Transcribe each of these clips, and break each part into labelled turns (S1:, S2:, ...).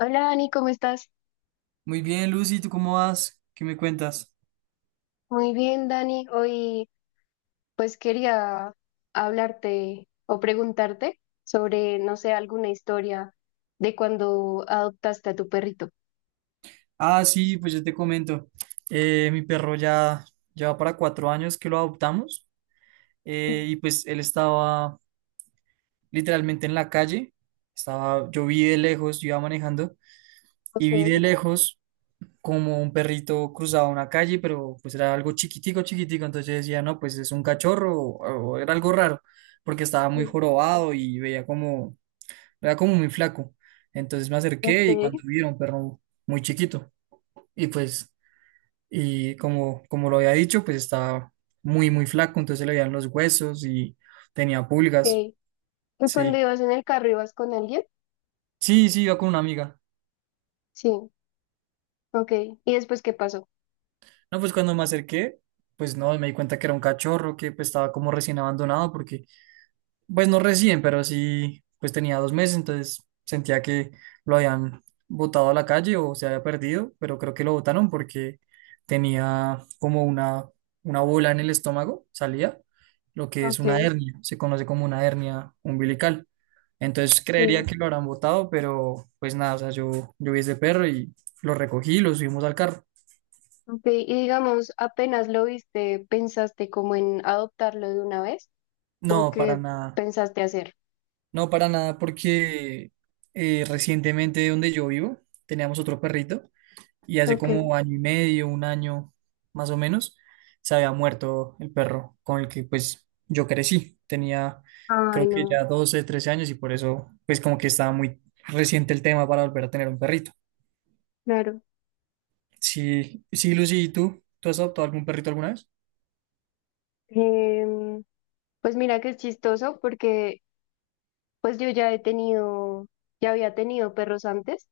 S1: Hola Dani, ¿cómo estás?
S2: Muy bien, Lucy, ¿tú cómo vas? ¿Qué me cuentas?
S1: Muy bien, Dani. Hoy quería hablarte o preguntarte sobre, no sé, alguna historia de cuando adoptaste a tu perrito.
S2: Ah, sí, pues yo te comento. Mi perro ya lleva para 4 años que lo adoptamos
S1: Mm.
S2: y pues él estaba literalmente en la calle. Yo vi de lejos, yo iba manejando y
S1: Ok,
S2: vi de lejos como un perrito cruzaba una calle, pero pues era algo chiquitico, chiquitico. Entonces yo decía, no, pues es un cachorro o era algo raro porque estaba muy
S1: sí,
S2: jorobado y veía como era como muy flaco. Entonces me acerqué y
S1: ok,
S2: cuando vi era un perro muy chiquito. Y pues, y como lo había dicho, pues estaba muy, muy flaco, entonces se le veían los huesos y tenía pulgas.
S1: ok. ¿Y cuando
S2: Sí,
S1: ibas en el carro ibas con alguien?
S2: sí, sí, iba con una amiga.
S1: Sí, ok. ¿Y después qué pasó?
S2: No, pues cuando me acerqué, pues no, me di cuenta que era un cachorro que pues, estaba como recién abandonado porque pues no recién, pero sí, pues tenía 2 meses, entonces sentía que lo habían botado a la calle o se había perdido, pero creo que lo botaron porque tenía como una bola en el estómago, salía, lo que es
S1: Ok,
S2: una hernia, se conoce como una hernia umbilical. Entonces creería
S1: sí,
S2: que lo habrán botado, pero pues nada, o sea, yo vi ese perro y lo recogí, lo subimos al carro.
S1: ok. Y digamos, apenas lo viste, ¿pensaste como en adoptarlo de una vez? ¿O
S2: No, para
S1: qué
S2: nada,
S1: pensaste hacer?
S2: no para nada, porque recientemente donde yo vivo teníamos otro perrito. Y hace
S1: Ok.
S2: como año y medio, un año más o menos, se había muerto el perro con el que pues yo crecí. Tenía
S1: Ay,
S2: creo que
S1: no,
S2: ya 12 13 años y por eso pues como que estaba muy reciente el tema para volver a tener un perrito.
S1: claro.
S2: Sí, sí, Lucy, ¿y tú? ¿Tú has adoptado algún perrito alguna vez?
S1: Em, pues mira que es chistoso porque pues yo ya he tenido, ya había tenido perros antes,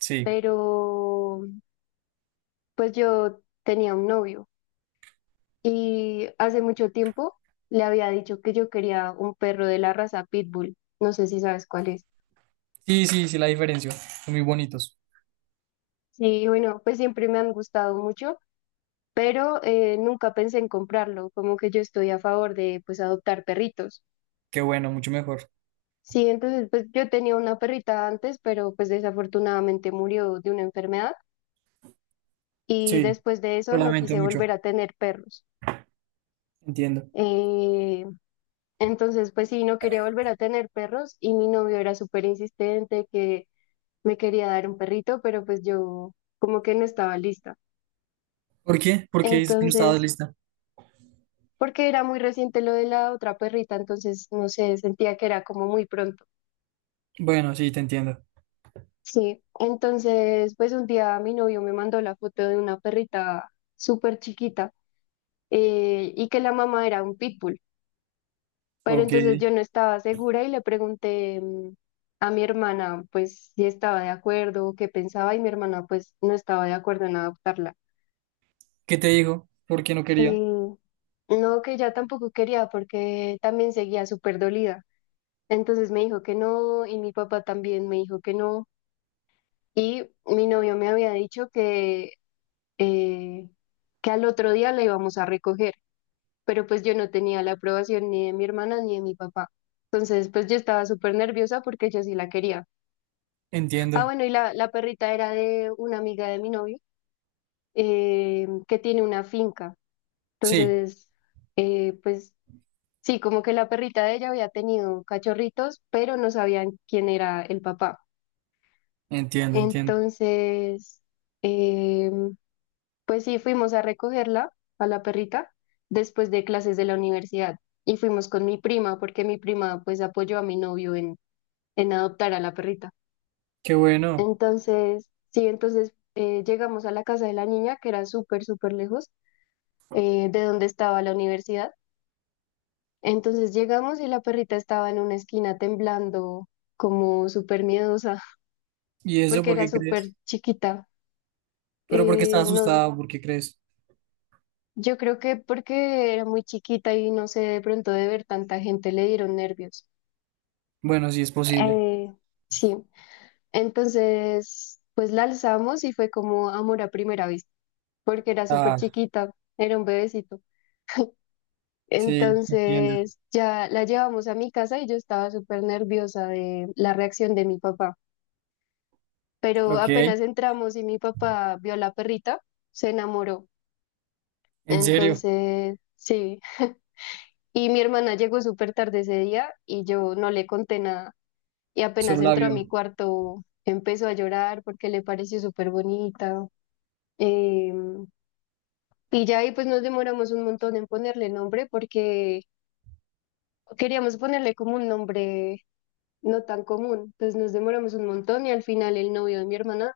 S2: Sí.
S1: pero pues yo tenía un novio y hace mucho tiempo le había dicho que yo quería un perro de la raza Pitbull. No sé si sabes cuál es.
S2: Sí, sí, sí, la diferencia. Son muy bonitos.
S1: Sí, bueno, pues siempre me han gustado mucho, pero nunca pensé en comprarlo, como que yo estoy a favor de pues adoptar perritos.
S2: Qué bueno, mucho mejor.
S1: Sí, entonces pues yo tenía una perrita antes, pero pues desafortunadamente murió de una enfermedad. Y
S2: Sí,
S1: después de eso
S2: lo
S1: no
S2: lamento
S1: quise
S2: mucho.
S1: volver a tener perros.
S2: Entiendo.
S1: Eh, entonces, pues sí, no quería volver a tener perros y mi novio era súper insistente que me quería dar un perrito, pero pues yo como que no estaba lista.
S2: ¿Por qué? ¿Por qué dices que no estabas
S1: Entonces,
S2: lista?
S1: porque era muy reciente lo de la otra perrita, entonces, no sé, sentía que era como muy pronto.
S2: Bueno, sí, te entiendo.
S1: Sí, entonces, pues un día mi novio me mandó la foto de una perrita súper chiquita, y que la mamá era un pitbull. Pero
S2: Ok.
S1: entonces yo no estaba segura y le pregunté, a mi hermana, pues, si estaba de acuerdo o qué pensaba, y mi hermana, pues, no estaba de acuerdo en adoptarla.
S2: ¿Qué te dijo? ¿Por qué no
S1: Y
S2: quería?
S1: no, que ya tampoco quería porque también seguía súper dolida. Entonces me dijo que no, y mi papá también me dijo que no. Y mi novio me había dicho eh, que al otro día la íbamos a recoger, pero pues yo no tenía la aprobación ni de mi hermana ni de mi papá. Entonces, pues yo estaba súper nerviosa porque yo sí la quería. Ah,
S2: Entiendo.
S1: bueno, y la perrita era de una amiga de mi novio que tiene una finca.
S2: Sí,
S1: Entonces, pues sí, como que la perrita de ella había tenido cachorritos, pero no sabían quién era el papá.
S2: entiendo, entiendo.
S1: Entonces, eh, pues sí, fuimos a recogerla, a la perrita, después de clases de la universidad. Y fuimos con mi prima, porque mi prima pues apoyó a mi novio en adoptar a la perrita.
S2: Qué bueno.
S1: Entonces, sí, entonces llegamos a la casa de la niña, que era súper, súper lejos de donde estaba la universidad. Entonces llegamos y la perrita estaba en una esquina temblando, como súper miedosa.
S2: ¿Y eso
S1: Porque
S2: por
S1: era
S2: qué
S1: súper
S2: crees?
S1: chiquita.
S2: Pero porque estás
S1: No,
S2: asustado, ¿por qué crees?
S1: yo creo que porque era muy chiquita y no sé, de pronto de ver tanta gente le dieron nervios.
S2: Bueno, sí es posible.
S1: Eh, sí, entonces, pues la alzamos y fue como amor a primera vista, porque era súper
S2: Ah,
S1: chiquita, era un bebecito.
S2: sí, entiendo.
S1: Entonces ya la llevamos a mi casa y yo estaba súper nerviosa de la reacción de mi papá. Pero
S2: Ok,
S1: apenas entramos y mi papá vio a la perrita, se enamoró.
S2: en serio,
S1: Entonces, sí. Y mi hermana llegó súper tarde ese día y yo no le conté nada. Y apenas
S2: solo la
S1: entró a mi
S2: vio.
S1: cuarto, empezó a llorar porque le pareció súper bonita. Em, y ya ahí pues nos demoramos un montón en ponerle nombre porque queríamos ponerle como un nombre no tan común. Entonces nos demoramos un montón y al final el novio de mi hermana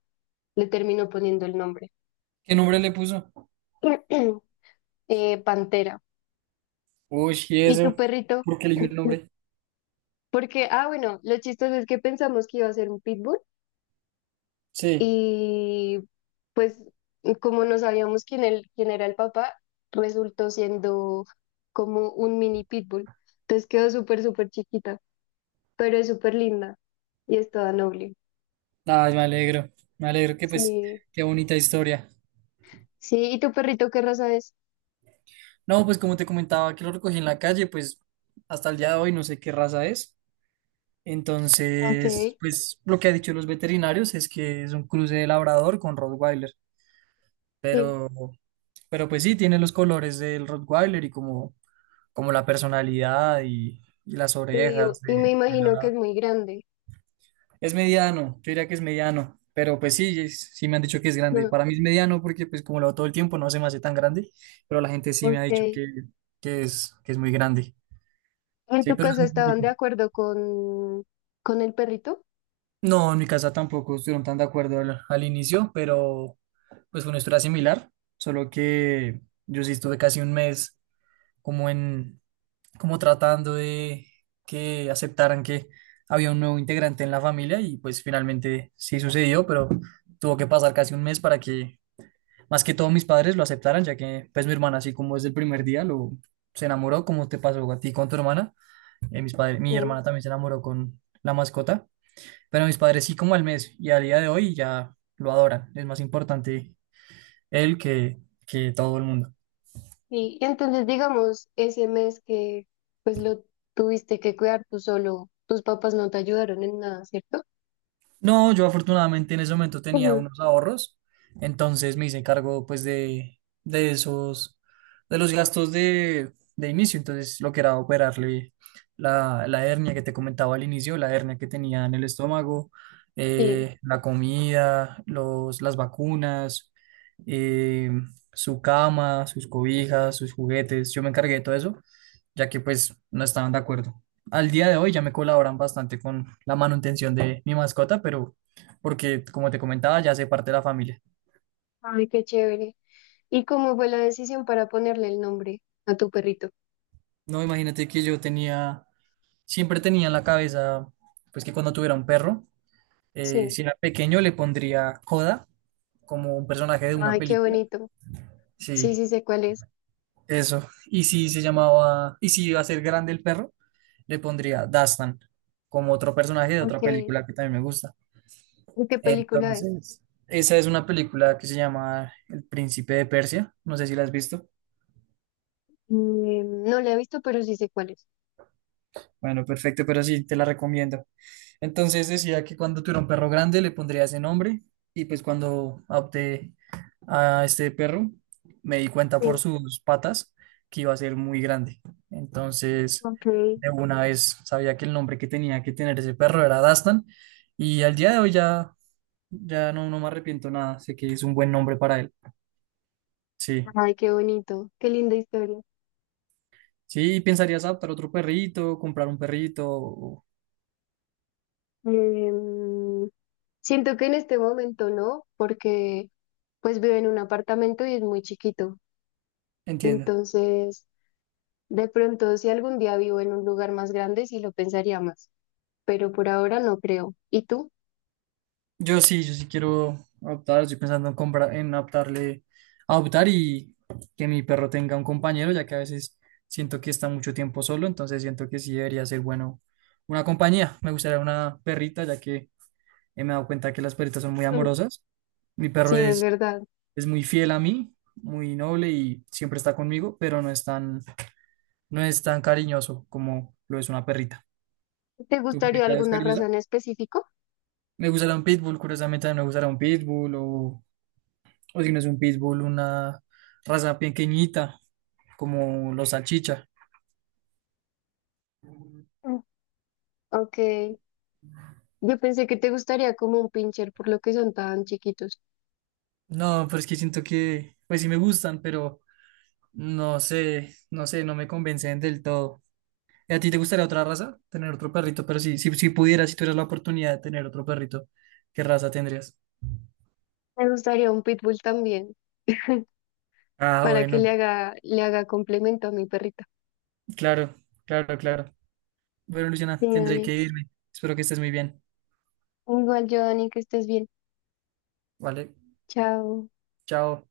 S1: le terminó poniendo el nombre.
S2: ¿Qué nombre le puso?
S1: Pantera.
S2: Uy, ¿y
S1: ¿Y tu
S2: eso?
S1: perrito?
S2: ¿Por qué eligió el nombre?
S1: Porque, ah, bueno, lo chistoso es que pensamos que iba a ser un pitbull
S2: Sí.
S1: y pues como no sabíamos quién, el, quién era el papá, resultó siendo como un mini pitbull. Entonces quedó súper, súper chiquita, pero es súper linda y es toda noble.
S2: Ay, me alegro. Me alegro que pues,
S1: Sí,
S2: qué bonita historia.
S1: sí, ¿y tu perrito qué raza es?
S2: No, pues como te comentaba que lo recogí en la calle, pues hasta el día de hoy no sé qué raza es.
S1: Ok,
S2: Entonces, pues lo que han dicho los veterinarios es que es un cruce de labrador con Rottweiler,
S1: sí.
S2: pero, pero pues sí, tiene los colores del Rottweiler y como la personalidad y las
S1: Sí, o-
S2: orejas
S1: y me
S2: del
S1: imagino que es
S2: labrador.
S1: muy grande.
S2: Es mediano, yo diría que es mediano, pero pues sí, sí me han dicho que es grande.
S1: No,
S2: Para mí es mediano porque pues como lo hago todo el tiempo no se me hace tan grande, pero la gente sí me ha
S1: ok.
S2: dicho que es muy grande.
S1: ¿En
S2: Sí,
S1: tu
S2: pero es
S1: casa
S2: muy
S1: estaban
S2: bonito.
S1: de acuerdo con el perrito?
S2: No, en mi casa tampoco estuvieron tan de acuerdo al inicio, pero pues fue una historia similar, solo que yo sí estuve casi un mes como en, como tratando de que aceptaran que había un nuevo integrante en la familia y pues finalmente sí sucedió, pero tuvo que pasar casi un mes para que más que todo mis padres lo aceptaran, ya que pues mi hermana así como desde el primer día lo se enamoró, como te pasó a ti con tu hermana, mi
S1: Ok.
S2: hermana también se enamoró con la mascota. Pero mis padres sí como al mes y a día de hoy ya lo adoran. Es más importante él que todo el mundo.
S1: Y entonces, digamos, ese mes que pues lo tuviste que cuidar tú solo, tus papás no te ayudaron en nada, ¿cierto?
S2: No, yo afortunadamente en ese momento tenía
S1: Ujú.
S2: unos ahorros, entonces me hice cargo pues de esos, de los gastos de inicio, entonces lo que era operarle la hernia que te comentaba al inicio, la hernia que tenía en el estómago,
S1: Sí.
S2: la comida, las vacunas, eh, su cama, sus cobijas, sus juguetes, yo me encargué de todo eso, ya que pues no estaban de acuerdo al día de hoy ya me colaboran bastante con la manutención de mi mascota, pero porque, como te comentaba, ya hace parte de la familia.
S1: Ay, qué chévere. ¿Y cómo fue la decisión para ponerle el nombre a tu perrito?
S2: No, imagínate que siempre tenía en la cabeza, pues que cuando tuviera un perro,
S1: Sí.
S2: si era pequeño le pondría Coda como un personaje de una
S1: Ay, qué
S2: película.
S1: bonito. Sí, sí
S2: Sí,
S1: sé cuál es.
S2: eso. Y si iba a ser grande el perro, le pondría Dastan como otro personaje de
S1: Ok.
S2: otra
S1: ¿Y
S2: película que también me gusta.
S1: qué película es?
S2: Entonces, esa es una película que se llama El Príncipe de Persia. No sé si la has visto.
S1: Mm, no la he visto, pero sí sé cuál es.
S2: Bueno, perfecto, pero sí, te la recomiendo. Entonces decía que cuando tuviera un perro grande le pondría ese nombre y pues cuando adopté a este perro me di cuenta por
S1: Sí.
S2: sus patas que iba a ser muy grande. Entonces,
S1: Ok.
S2: de una vez sabía que el nombre que tenía que tener ese perro era Dastan y al día de hoy ya no me arrepiento nada. Sé que es un buen nombre para él. Sí.
S1: Ay, qué bonito, qué linda historia.
S2: Sí, pensarías adoptar otro perrito, comprar un perrito.
S1: Em, Siento que en este momento no, porque pues vivo en un apartamento y es muy chiquito.
S2: Entiendo.
S1: Entonces, de pronto si algún día vivo en un lugar más grande, sí lo pensaría más, pero por ahora no creo. ¿Y tú?
S2: Yo sí, yo sí quiero adoptar, estoy pensando en comprar, en adoptarle, adoptar y que mi perro tenga un compañero, ya que a veces siento que está mucho tiempo solo, entonces siento que sí debería ser bueno una compañía. Me gustaría una perrita, ya que me he dado cuenta que las perritas son muy
S1: Mm.
S2: amorosas. Mi perro
S1: Sí, es
S2: es,
S1: verdad.
S2: es muy fiel a mí, muy noble y siempre está conmigo, pero no es tan cariñoso como lo es una perrita.
S1: ¿Te
S2: ¿Tu
S1: gustaría
S2: perrita es
S1: alguna raza
S2: cariñosa?
S1: en específico?
S2: Me gustará un pitbull, curiosamente también me gustará un pitbull o si no es un pitbull, una raza pequeñita como los salchicha.
S1: Mm. Ok, yo pensé que te gustaría como un pincher por lo que son tan chiquitos.
S2: No, pero es que siento que, pues sí me gustan, pero no sé, no sé, no me convencen del todo. ¿Y a ti te gustaría otra raza? Tener otro perrito, pero sí, si pudieras, si tuvieras la oportunidad de tener otro perrito, ¿qué raza tendrías?
S1: Me gustaría un pitbull también,
S2: Ah,
S1: para que
S2: bueno,
S1: le haga complemento a mi perrita.
S2: claro, claro, claro. Bueno, Luciana,
S1: Sí,
S2: tendré
S1: Dani.
S2: que irme. Espero que estés muy bien.
S1: Igual yo, Dani, que estés bien.
S2: Vale,
S1: Chao.
S2: chao.